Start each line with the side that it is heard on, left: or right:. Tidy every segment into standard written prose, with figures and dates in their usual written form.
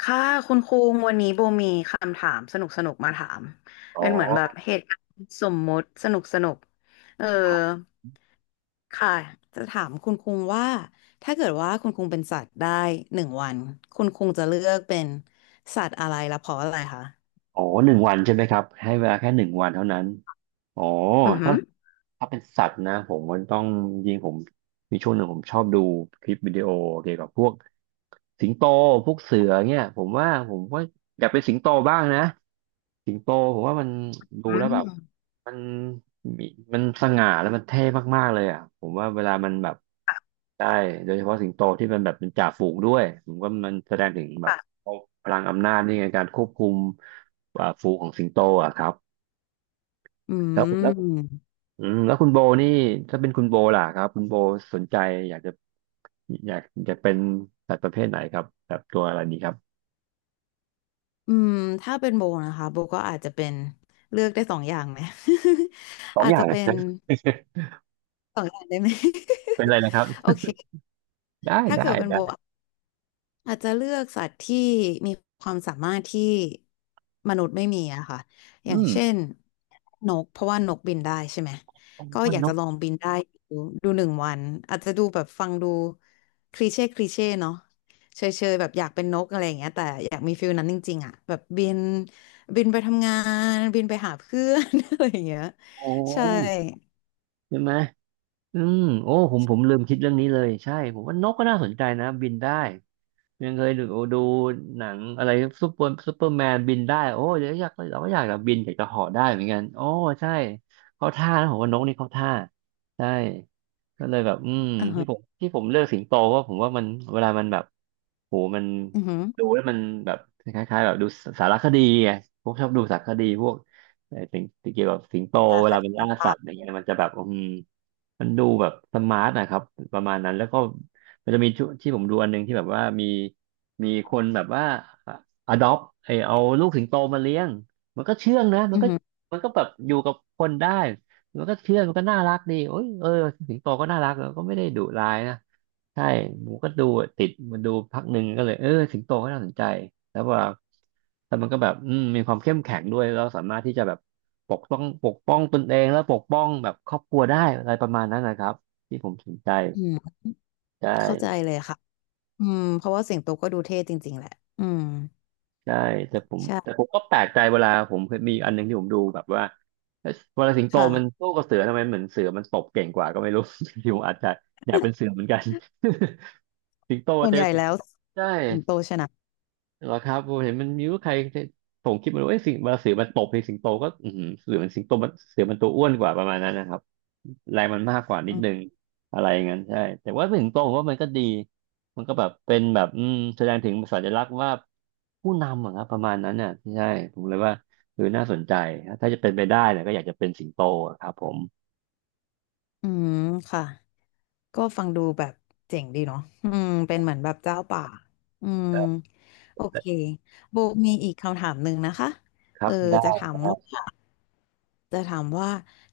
left: ค่ะคุณคุงวันนี้โบมีคำถามสนุกสนุกมาถาม
right: อ๋
left: เป็นเหมือนแบบ
right: อ
left: เหตุการณ์สมมุติสนุกสนุกเออ
right: ครับ
left: ค่ะจะถามคุณคุงว่าถ้าเกิดว่าคุณคุงเป็นสัตว์ได้หนึ่งวันคุณคุงจะเลือกเป็นสัตว์อะไรและเพราะอะไรคะ
right: อ๋อหนึ่งวันใช่ไหมครับให้เวลาแค่หนึ่งวันเท่านั้นอ๋อ
left: อือหื
right: ถ้า
left: อ
right: ถ้าเป็นสัตว์นะผมมันต้องยิงผมมีช่วงหนึ่งผมชอบดูคลิปวิดีโอเกี่ยวกับพวกสิงโตพวกเสือเนี่ยผมว่าผมก็อยากเป็นสิงโตบ้างนะสิงโตผมว่ามันดู
left: อื
right: แล้วแบบ
left: ม
right: มันมีมันสง่าแล้วมันเท่มากๆเลยอ่ะผมว่าเวลามันแบบได้โดยเฉพาะสิงโตที่มันแบบเป็นจ่าฝูงด้วยผมว่ามันแสดงถึงแบบ
left: ค่ะ
right: พลังอำนาจนี่ไงการควบคุมฝูงของสิงโตอ่ะครับ
left: อื
right: แล้วแล้ว
left: ม
right: อืมแล้วคุณโบนี่ถ้าเป็นคุณโบล่ะครับคุณโบสนใจอยากจะอยากอยากเป็นสัตว์ประเภทไหนครับแบบตัวอะไรดีครับ
left: อืมถ้าเป็นโบนะคะโบก็อาจจะเป็นเลือกได้สองอย่างไหม
right: ส อง
left: อาจ
right: อย่า
left: จะ
right: งะ
left: เป็น 2 อย่างได้ไหม
right: เป็นอะไรนะครับ
left: โอเค
right: ได้
left: ถ้า
right: ได้
left: เกิดเป็นโบ
right: ได้
left: อาจจะเลือกสัตว์ที่มีความสามารถที่มนุษย์ไม่มีอะค่ะ อ
right: อื
left: ย่าง
right: ม
left: เช่นนกเพราะว่านกบินได้ใช่ไหม
right: โอ้
left: ก็
right: อ
left: อยาก
right: น
left: จะ
right: ก
left: ลองบินได้ดูดูหนึ่งวันอาจจะดูแบบฟังดูคลีเช่คลีเช่เนาะเชยเชยแบบอยากเป็นนกอะไรอย่างเงี้ยแต่อยากมีฟิลนั้นจริงๆอะแบบบินไปทำงานบินไปหาเพื่อน อะไรอย่างเงี้ย
right: โอ้
left: ใช่
right: ใช่ไหมอืมโอ้ผมลืมคิดเรื่องนี้เลยใช่ผมว่านกก็น่าสนใจนะบินได้ ยังเคยดูหนังอะไรซูเปอร์แมนบินได้โอ้เดี๋ยวอยากเราก็อยากจบบินอยากจะเหาะได้เหมือนกันโอ้ใช่เข้าท่านะผมว่านกนี่เข้าท่าใช่ก็เลยแบบอืม
left: อือฮึ
right: ที่ผมเลือกสิงโตเพราะผมว่ามันเวลามันแบบโหมัน
left: อือฮึ
right: ดูแล้วมันแบบคล้ายๆแบบดูสารคดีไงผมชอบดูสารคดีพวกสิ่งี่งเกี่ยวกับสิงโต
left: คา
right: เว
left: คา
right: ลามันล่าสั
left: ตา
right: ตว์อะไรเงี้ยมันจะแบบอืมมันดูแบบสมาร์ทนะครับประมาณนั้นแล้วก็ มันจะมีชุที่ผมดูอันหนึงที่แบบว่ามีคนแบบว่าอ adopt ไอเอาลูกสิงโตมาเลี้ยงมันก็เชื่องนะมั
left: อื
right: น
left: อ
right: ก็
left: ฮึ
right: มันก็แบบอยู่กับคนได้มันก็เชื่องมันก็น่ารักดีโอ้ยเออสิงโตก็น่ารักแล้วก็ไม่ได้ดุร้ายนะใช่ผมก็ดูติดมันดูพักหนึ่งก็เลยเออสิงโตก็น่าสนใจแล้วว่าแต่มันก็แบบอืมมีความเข้มแข็งด้วยเราสามารถที่จะแบบปกป้องตนเองแล้วปกป้องแบบครอบครัวได้อะไรประมาณนั้นนะครับที่ผมสนใจ
left: อืม
right: ใช
left: เข้าใจ
right: ่
left: เลยค่ะ อืมเพราะว่าสิงโตก็ดูเท่จริงๆแหละอืม
right: ใช่แต่ผมแต่
left: ใช่
right: ผมก็แปลกใจเวลาผมเคยมีอันหนึงที่ผมดูแบบว่าเอ๊ะเวลาสิงโตมัน
left: ค่ะ
right: สู้กับเสือทำไมเหมือนเสือมันตบเก่งกว่าก็ไม่รู้ ที่ผมอาจจะอยากเป็นเสือเหมือนกัน สิงโต
left: ส่ว
right: เจ
left: น
right: อ
left: ใหญ่
right: เสือ
left: แล้ว
right: ใช่
left: สิงโตชนะ
right: เหรอครับผมเห็นมันมีว่าใครผมคิดมันว่าเอ้ยสิงมาเสือมันตบในสิงโตก็อือหือเสือมันสิงโตมันเสือมันตัวอ้วนกว่าประมาณนั้นนะครับแรงมันมากกว่านิ
left: อื
right: ดนึ
left: ม
right: งอะไรอย่างนั้นใช่แต่ว่าสิงโตผมว่ามันก็ดีมันก็แบบเป็นแบบอืมแสดงถึงสัญลักษณ์ว่าผู้นำอะครับประมาณนั้นน่ะใช่ผมเลยว่าคืออน่าสนใจถ้าจะเป็นไปได้เนี่ยก็อยากจะเป็นสิงโตอะครับผม
left: อืมค่ะก็ฟังดูแบบเจ๋งดีเนาะอืมเป็นเหมือนแบบเจ้าป่าอืมโอเคโบมีอีกคำถามหนึ่งนะคะ
right: ครั
left: เอ
right: บ
left: อ
right: ได้
left: จะถามว่
right: ได้
left: าจะถามว่า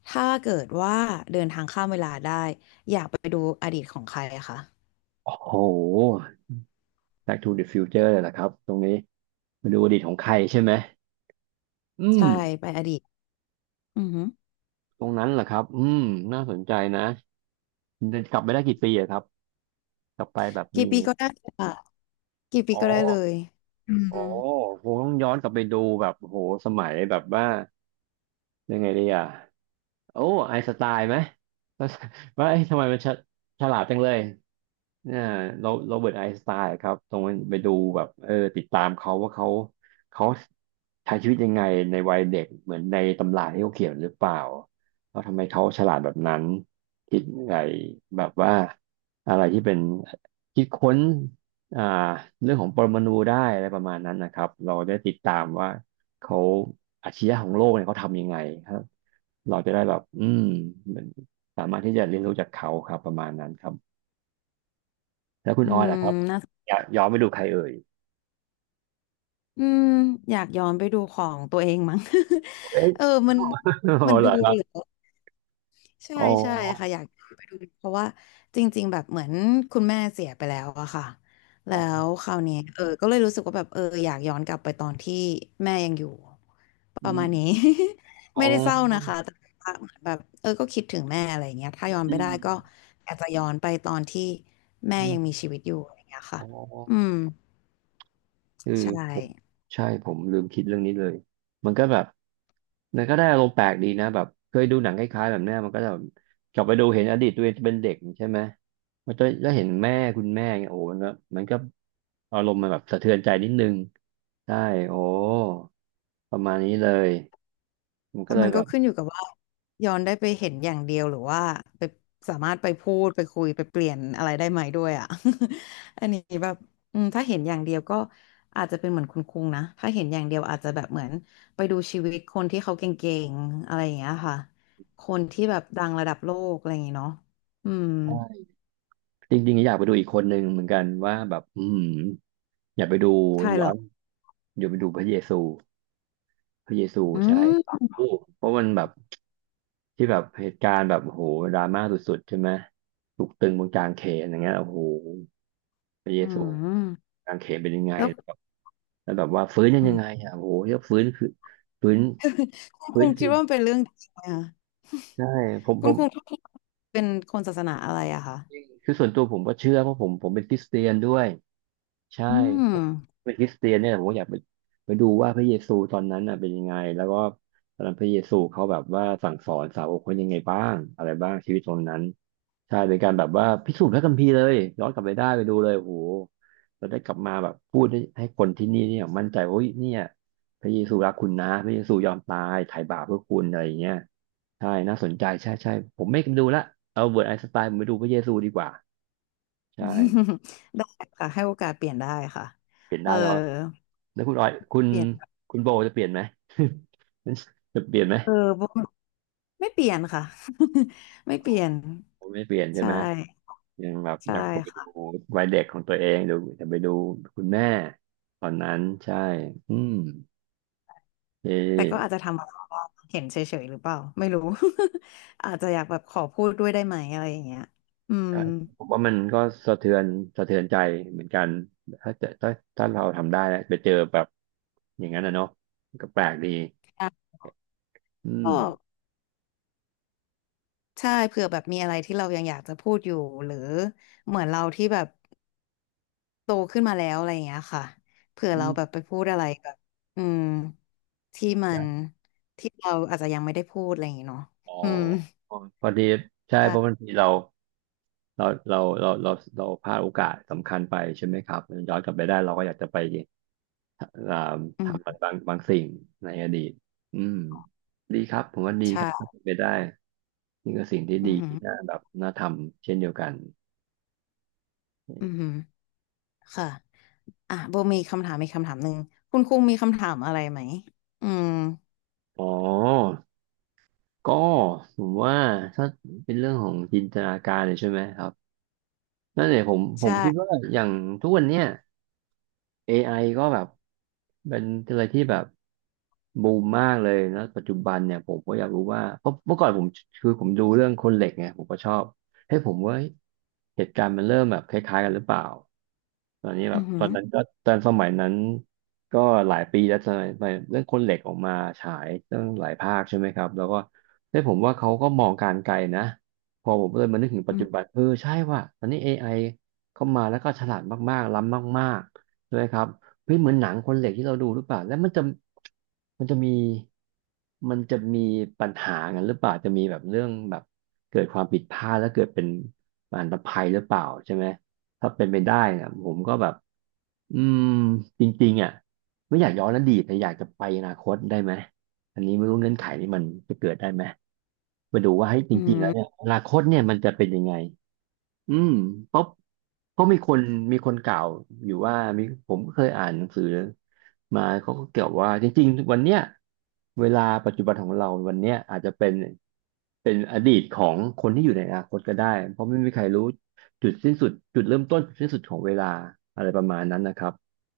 left: ถ้าเกิดว่าเดินทางข้ามเวลาได้อยากไปดูอดีตของใครอะคะ
right: โอ้โห Back to the Future เลยนะครับตรงนี้มาดูอดีตของใครใช่ไหมอืม
left: ใช่ไปอดีตอือหือ
right: ตรงนั้นเหรอครับ อืมน่าสนใจนะกลับไปได้กี่ปีอะครับ กลับไปแบบ
left: กี่
right: มี
left: ปีก็ได้ค่ะกี่ปี
right: อ๋อ
left: ก็ได้เลยอื
right: อ๋
left: ม
right: อคงต้องย้อนกลับไปดูแบบโหสมัยแบบว่ายังไงดีอะ โอ้ไอน์สไตล์ไหมว่าว่า เอ๊ะทำไมมันฉฉลาดจังเลยเนี่ยโรโรเบิร์ตไอน์สไตน์ครับตรงไปดูแบบเออติดตามเขาว่าเขาใช้ชีวิตยังไงในวัยเด็กเหมือนในตำราที่เขาเขียนหรือเปล่าแล้วทำไมเขาฉลาดแบบนั้นคิดไงแบบว่าอะไรที่เป็นคิดค้นอ่าเรื่องของปรมาณูได้อะไรประมาณนั้นนะครับเราได้ติดตามว่าเขาอาชญะของโลกเนี่ยเขาทำยังไงครับ เราจะได้แบบอืมเหมือนสามารถที่จะเรียนรู้จากเขาครับประมาณนั้นครับแล้วคุณ
left: อื
right: ออย
left: ม
right: ล่ะครับ
left: นะ
right: อยากย้อนไปดูใครเอ่ย
left: อืมอยากย้อนไปดูของตัวเองมั้ง
right: เอ๊ะ
left: เออมัน
right: อ๋ อ
left: มัน
right: เหร
left: ดู
right: อครั
left: เหร
right: บ
left: อใช่
right: อ๋อ
left: ใช่ค่ะอยากไปดูเพราะว่าจริงๆแบบเหมือนคุณแม่เสียไปแล้วอะค่ะ
right: อ๋
left: แล้
right: อ
left: วคราวนี้ก็เลยรู้สึกว่าแบบอยากย้อนกลับไปตอนที่แม่ยังอยู่
right: อื
left: ประมาณนี้
right: ม อ๋
left: ไม่
right: อ
left: ได้เศร้านะคะแต่ว่าเหมือนแบบก็คิดถึงแม่อะไรอย่างเงี้ยถ้าย้อน
right: อื
left: ไปได้
right: ม
left: ก็อยากจะย้อนไปตอนที่แม่
right: อื
left: ยังมี
right: ม
left: ชีวิตอยู่อะไรอย่างเงี้ยค่ะ
right: อ๋อ
left: อืม
right: คือ
left: ใช่
right: ผมใช่ผมลืมคิดเรื่องนี้เลยมันก็แบบมันก็ได้อารมณ์แปลกดีนะแบบเคยดูหนังคล้ายๆแบบเนี้ยมันก็จะแบบกลับไปดูเห็นอดีตตัวเองเป็นเด็กใช่ไหมมันจะแล้วเห็นแม่คุณแม่เงี้ยโอ้มันก็อารมณ์มันแบบสะเทือนใจนิดนึงใช่โอ้ประมาณนี้เลยมัน
left: แล้
right: ก็
left: ว
right: เล
left: มั
right: ย
left: น
right: แบ
left: ก็
right: บ
left: ขึ้นอยู่กับว่าย้อนได้ไปเห็นอย่างเดียวหรือว่าไปสามารถไปพูดไปคุยไปเปลี่ยนอะไรได้ไหมด้วยอ่ะ อันนี้แบบอืมถ้าเห็นอย่างเดียวก็อาจจะเป็นเหมือนคุณคุงนะถ้าเห็นอย่างเดียวอาจจะแบบเหมือนไปดูชีวิตคนที่เขาเก่งๆอะไรอย่างเงี้ยค่ะคนที่แบบดังระดับโลกอะไรอย่างเงี้ยเนาะอืม
right: ใช่จริงๆอยากไปดูอีกคนหนึ่งเหมือนกันว่าแบบอืมอยากไปดู
left: ใช่ห
right: ย้
left: ร
right: อ
left: อก
right: นอยากไปดูพระเยซู
left: อื
right: ใช่
left: ม
right: โอ้เพราะมันแบบ ที่แบบเหตุการณ์แบบโอ้โหดราม่าสุดๆใช่ไหมถูกตึงบนกลางเขนอย่างเงี้ยโอ้โหพระเย
left: อื
right: ซู
left: ม
right: กลางเขนเป็นยังไง
left: แล้ว
right: แบบแล้วแบบว่าฟื้นยั
left: อืม
right: งไงอ่ะโอ้โหเรียกฟื้นคือฟื้น
left: คุณ
right: ฟื้
left: คุ
right: น
left: ง
right: จ
left: คิด
right: ริง
left: ว่ามันเป็นเรื่องจริงไหมคะ
right: ใช่ผม
left: คุ
right: ผ
left: ณ
right: ม
left: คุงเป็นคนศาสนาอะไรอะคะ
right: คือส่วนตัวผมก็เชื่อเพราะผมเป็นคริสเตียนด้วย ใช่
left: อืม
right: ผมเป็นคริสเตียนเนี่ยผมก็อยากไปไปดูว่าพระเยซูตอนนั้นน่ะเป็นยังไงแล้วก็ตอนนั้นพระเยซูเขาแบบว่าสั่งสอนสาวกเขายังไงบ้างอะไรบ้างชีวิตตอนนั้นใช่เป็นการแบบว่าพิสูจน์พระคัมภีร์เลยย้อนกลับไปได้ไปดูเลยโอ้โหเราได้กลับมาแบบพูดให้คนที่นี่เนี่ยมั่นใจว่าเฮ้ยเนี่ยพระเยซูรักคุณนะพระเยซูยอมตายไถ่บาปเพื่อคุณอะไรอย่างเงี้ยใช่น่าสนใจใช่ใช่ผมไม่ดูละเอาเบิร์ตไอน์สไตน์ผมไปดูพระเยซูดีกว่าใช่
left: ได้ค่ะให้โอกาสเปลี่ยนได้ค่ะ
right: เปลี่ยน
left: เออ
right: ได้เนาะ แล้วคุณออยคุณ
left: เปลี่ยน
right: คุณโบจะเปลี่ยนไหม จะเปลี่ยนไหม
left: เออบ่ไม่เปลี่ยนค่ะ ไม่เปลี่ยน
right: ผมไม่เปลี่ยนใช่
left: ใช่
right: ไหมยังแบบอ
left: ใช่
right: ยากกลับไปดู
left: ค่ะ
right: วัยเด็กของตัวเองเดี๋ยวจะไปดูคุณแม่ตอนนั้นใช่อืมเอ
left: แต่ก็อาจ
right: อ
left: จะทำอะไรบ้างเห็นเฉยๆหรือเปล่าไม่รู้ อาจจะอยากแบบขอพูดด้วยได้ไหมอะไรอย่างเงี้ยอืม
right: ใช่ผมว่ามันก็สะเทือนสะเทือนใจเหมือนกันถ้าเจะถ้าถ้าเราทำได้นะไปเจอแบบอย่างนั้นนะเนาะก็แปลกดี
left: อ่ะ
right: อืม
left: ก็ใช่เผื่อแบบมีอะไรที่เรายังอยากจะพูดอยู่หรือเหมือนเราที่แบบ โตขึ้นมาแล้วอะไรอย่างเงี้ยค่ะเผื่อ
right: อื
left: เรา
right: ม
left: แบบไปพูดอะไรแบบอืมที่มันที่เราอาจจะยังไม่ได้พูดอะไรอย่างเงี้ยเนาะ
right: อ๋อ
left: อืม
right: พอดีใช่เพราะบา
left: ใช่
right: งทีเราเราเราเราเราเราพลาดโอกาสสำคัญไปใช่ไหมครับย้อนกลับไปได้เราก็อยากจะไปอ่า
left: อื
right: ทำมั
left: ม
right: นบางสิ่งในอดีตอืมดีครับผมว่าดีครับถ้า
left: ใช่
right: เป็นไปได้นี่ก็สิ่งที่
left: อื
right: ดีที่น่า
left: ม
right: แบบน่าทำเช่นเดียวกัน
left: อืมค่ะอ่ะโบมีคำถามมีกคำถามหนึ่งคุณคุงมีคำถามอะไรไหมอืม
right: อ๋อก็ผมว่าถ้าเป็นเรื่องของจินตนาการเนี่ยใช่ไหมครับนั่นเนี่ยผมผมคิด
left: ใช่
right: ว่าอย่างทุกวันเนี้ย AI ก็แบบเป็นอะไรที่แบบบูมมากเลยนะปัจจุบันเนี่ยผมก็อยากรู้ว่าเพราะเมื่อก่อนผมคือผมดูเรื่องคนเหล็กไงผมก็ชอบให้ยผมว่าเหตุการณ์มันเริ่มแบบคล้ายๆกันหรือเปล่าตอนนี้แบ
left: อื
right: บตอนนั้น
left: ม
right: ก็ตอนสมัยนั้นก็หลายปีแล้วสมัยเรื่องคนเหล็กออกมาฉายตั้งหลายภาคใช่ไหมครับแล้วก็ได้ยผมว่าเขาก็มองการไกลนะพอผมเลยมานึกถึง
left: อ
right: ปั
left: อื
right: จจุ
left: ม
right: บันเออใช่ว่ะตอนนี้ AI เข้ามาแล้วก็ฉลาดมากๆล้ำมากๆ ใช่ไหมครับเฮ้ยเหมือนหนังคนเหล็กที่เราดูหรือเปล่าแล้วมันจะมีมันจะมีปัญหากันหรือเปล่าจะมีแบบเรื่องแบบเกิดความผิดพลาดแล้วเกิดเป็นอันตภัยหรือเปล่าใช่ไหมถ้าเป็นไปได้นะผมก็แบบอืมจริงๆอ่ะไม่อยากย้อนอดีตแต่อยากจะไปอนาคตได้ไหมอันนี้ไม่รู้เงื่อนไขนี้มันจะเกิดได้ไหมไปดูว่าให้ยจ
left: อื
right: ริงๆแล้วเนี่ย
left: ม
right: อนาคตเนี่ยมันจะเป็นยังไง อืมเพราะเพราะมีคนกล่าวอยู่ว่ามีผมก็เคยอ่านหนังสือมาเขาก็เกี่ยวว่าจริงๆวันเนี้ยเวลาปัจจุบันของเราวันเนี้ยอาจจะเป็นเป็นอดีตของคนที่อยู่ในอนาคตก็ได้เพราะไม่มีใครรู้จุดสิ้นสุดจุดเริ่มต้นจุดสิ้นสุดของเวลาอะไรประมาณนั้นนะครับ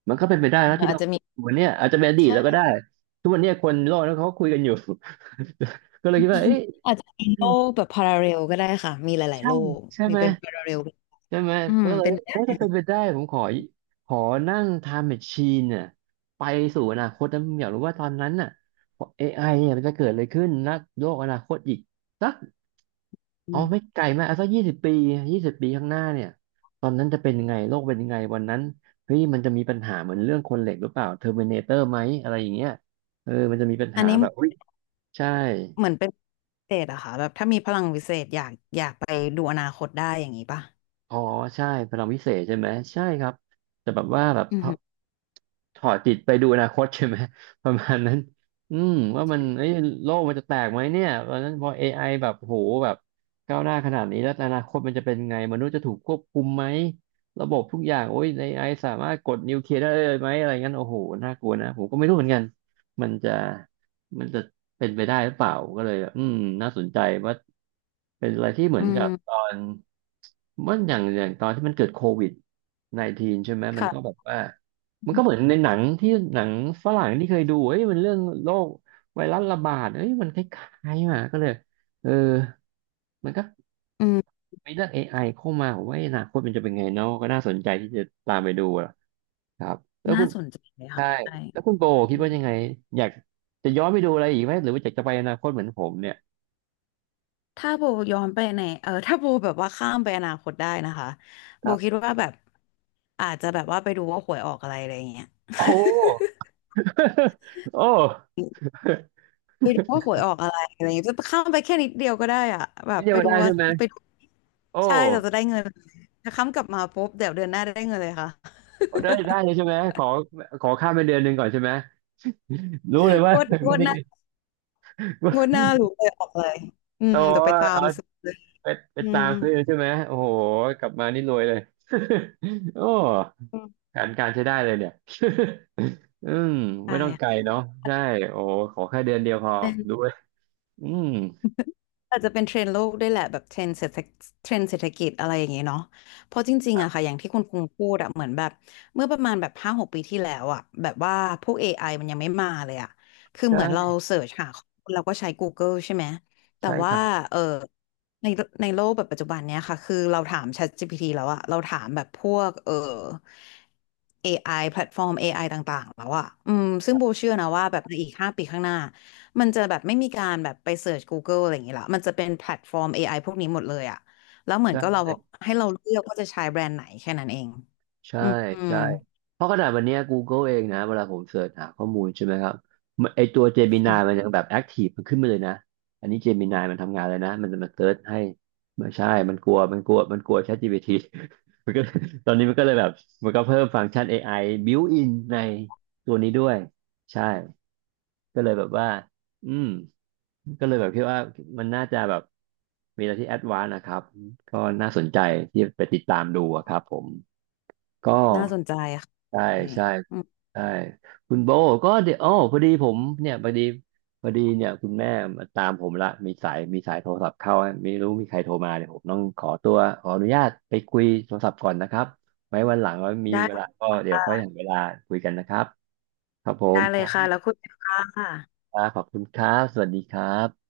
right: มันก็เป็นไปได้นะที่
left: อาจ
right: เรา
left: จะมี
right: วันเนี้ยอาจจะเป็นอดีตแล้วก็
left: ใช่
right: ได้ทุกวันเนี้ยคนโลกนั้นเขาก็คุยกันอยู่ ก็เลยคิดว่าเอ๊ะ
left: อาจจะมีโลกแบบพาราเรลก็ได้ค่ะมีหลายๆ
right: ใช่
left: โลก
right: ใช่
left: มี
right: ไหม
left: เป็นพาราเรล
right: ใช่ไหม
left: อืม
right: แล้วเรา
left: เป็น
right: ถ้าจะเป็นไปได้ผมขอนั่ง t ท m e แ a c ช i น e น่ะไปสู่อนาคตนะผมอยากรู้ว่าตอนนั้นน่ะ AI เนี่ยมันจะเกิดอะไรขึ้นนะโลกอนาคตอีกสัก
left: อ
right: เอา
left: ม
right: ไม่ไกลมากเอาสักยี่สิบปียี่สิบปีข้างหน้าเนี่ยตอนนั้นจะเป็นยังไงโลกเป็นยังไงวันนั้นเฮ้ยมันจะมีปัญหาเหมือนเรื่องคนเหล็กหรือเปล่าเทอร์มินาเตอร์ไหมอะไรอย่างเงี้ยเออมันจะมีปัญ
left: อัน
right: หา
left: นี้
right: แบบอุ้ยใช่
left: เหมือนเป็นพิเศษอะค่ะแบบถ้ามีพลังวิเศษอยากอยากไปดูอนาคตได้อย่างนี้ป่ะ
right: อ๋อใช่พลังวิเศษใช่ไหมใช่ครับแต่แบบว่าแบบ
left: อื
right: พอ
left: ม
right: ถอดจิตไปดูอนาคต ใช่ไหม ประมาณนั้นอืมว่ามันเอ้ยโลกมันจะแตกไหมเนี่ยตอนนั้นพอ AI แบบโหแบบก้าวหน้าขนาดนี้แล้วอนาคตมันจะเป็นไงมนุษย์จะถูกควบคุมไหมระบบทุกอย่างโอ้ย AI สามารถกดนิวเคลียร์ได้เลยไหมอะไรงั้นโอ้โหน่ากลัวนะผมก็ไม่รู้เหมือนกันมันจะมันจะเป็นไปได้หรือเปล่าก็เลยแบบน่าสนใจว่าเป็นอะไรที่เหมื
left: อื
right: อนกับตอ
left: ม
right: น ว่าอย่างตอนที่มันเกิดCOVID-19 ใช่ไหมมันก็
left: ค่ะ
right: แบบว่ามันก็เหมือนในหนังที่หนังฝรั่งที่เคยดูเอ้ยมันเรื่องโรคไวรัสระบาดเอ้ยมันคล้ายๆมาก็เลยเออมันก็
left: อืม
right: มีเรื่อง AI เข้ามาผมว่าอนาคตมันจะเป็นไงเนาะก็น่าสนใจที่จะตามไปดูอะครับแล้ว
left: น่า
right: คุณ
left: สนใจเลยค่ะ
right: ใช่
left: ใช่
right: แล้วคุณโบคิ
left: อื
right: ดว่า
left: ม
right: ยังไงอยากจะย้อนไปดูอะไรอีกไหมหรือว่าอยากจะไปอนาคตเหมือนผมเนี่ย
left: ถ้าโบย้อนไปในเออถ้าโบแบบว่าข้ามไปอนาคตได้นะคะ
right: ค
left: โบ
right: รั
left: คิด
right: บ
left: ว่าแบบอาจจะแบบว่าไปดูว่าหวยออกอะไรอะไรอย่างเงี้ย
right: โอ้ โอ้
left: ไปดูว่าหวยออกอะไรอะไรอย่างเงี้ยจะข้ามไปแค่นิดเดียวก็ได้อะแบบ
right: เดี
left: ไป
right: ยว
left: ดู
right: ได้
left: ว่า
right: ใช่ไหม
left: ไปดู
right: โอ้
left: ใช่เราจะได้เงินถ้าข้ามกลับมาปุ๊บเดี๋ยวเดือนหน้าได้เงินเลยค่ะ
right: ได้ได้เลยใช่ไหมขอข้ามไปเดือนหนึ่งก่อนใช่ไหมรู้เลย
left: ง
right: ว่า
left: วดง
right: ไม่
left: ว ด
right: ได้
left: หน้า งวดหน้ารู้เลยออกเลยอืม
right: โอ้
left: เดี๋ยวไปตา
right: เอา
left: มซื้อเลย
right: ไปไป
left: อื
right: ตา
left: ม
right: มซื้อใช่ไหมโอ้โหกลับมานี่รวยเลย โอ้
left: อืม
right: การการใช้ได้เลยเนี่ย อืมไม่ต้องไกล
left: ได้
right: เนาะใช่โอ้ขอแค่เดือนเดียวพอรู้เลยอืม
left: อาจจะเป็นเทรนด์โลกด้วยแหละแบบเทรนด์เศรษฐเทรนด์เศรษฐกิจอะไรอย่างเงี้ยเนาะเพราะจริงๆอะค่ะอย่างที่คุณกรุงพูดอะเหมือนแบบเมื่อประมาณแบบ5-6 ปีที่แล้วอะแบบว่าพวก AI มันยังไม่มาเลยอะคือเหมือนเรา
right: ใช่
left: เสิร์ชหาข้อมูลเราก็ใช้ Google ใช่ไหมแต่
right: ใช่ค
left: ว่า
right: รับ
left: เออในในโลกแบบปัจจุบันเนี้ยค่ะคือเราถาม ChatGPT แล้วอะเราถามแบบพวกเออ AI แพลตฟอร์ม AI ต่างๆแล้วอะอืมซึ่งโบเชื่อนะว่าแบบในอีก5 ปีข้างหน้า มันจะแบบไม่มีการแบบไปเสิร์ช Google อะไรอย่างงี้ละ มันจะเป็นแพลตฟอร์ม AI พวกนี้หมดเลยอะแล้วเห
right: ใช
left: มือนก็เรา
right: ่
left: ให้เราเลือกว่าจะใช้แบรนด์ไหนแค่นั้นเอง
right: ใช่
left: อืมอืม
right: ใช่เพราะขนาดวันเนี้ย Google เองนะเวลาผมเสิร์ชหาข้อมูลใช่ไหมครับมันไอตัว Gemini
left: อื
right: มัน
left: ม
right: ยังแบบแอคทีฟมันขึ้นมาเลยนะอันนี้ Gemini มันทำงานเลยนะมันจะมาเสิร์ชให้ไม่ใช่ มันกลัว ChatGPT มันก็ตอนนี้มันก็เลยแบบมันก็เพิ่มฟังก์ชัน AI built in ในตัวนี้ด้วยใช่ก็เลยแบบว่าอืมก็เลยแบบคิดว่ามันน่าจะแบบมีอะไรที่แอดวานซ์นะครับก็น่าสนใจที่ไปติดตามดูอะครับผม ก็
left: น่าสนใจค่ะ
right: ใช่
left: ใช่
right: ใช่
left: อืม
right: ใช่คุณโบก็เดี๋ยวอ๋อพอดีผมเนี่ยพอดีเนี่ยคุณแม่มาตามผมละมีสายโทรศัพท์เข้าไม่รู้มีใครโทรมาเนี่ยผมต้องขอตัวขออนุญาตไปคุยโทรศัพท์ก่อนนะครับไว้วันหลังว่ามี
left: ได้
right: เวลาก็เดี๋ยวค่อยหาเวลาคุยกันนะครับครับผ
left: ได้
right: ม
left: เล
right: ค
left: ยค่ะ
right: รั
left: แล้วคุยกันค่ะ
right: บขอบคุณครับสวัสดีครับ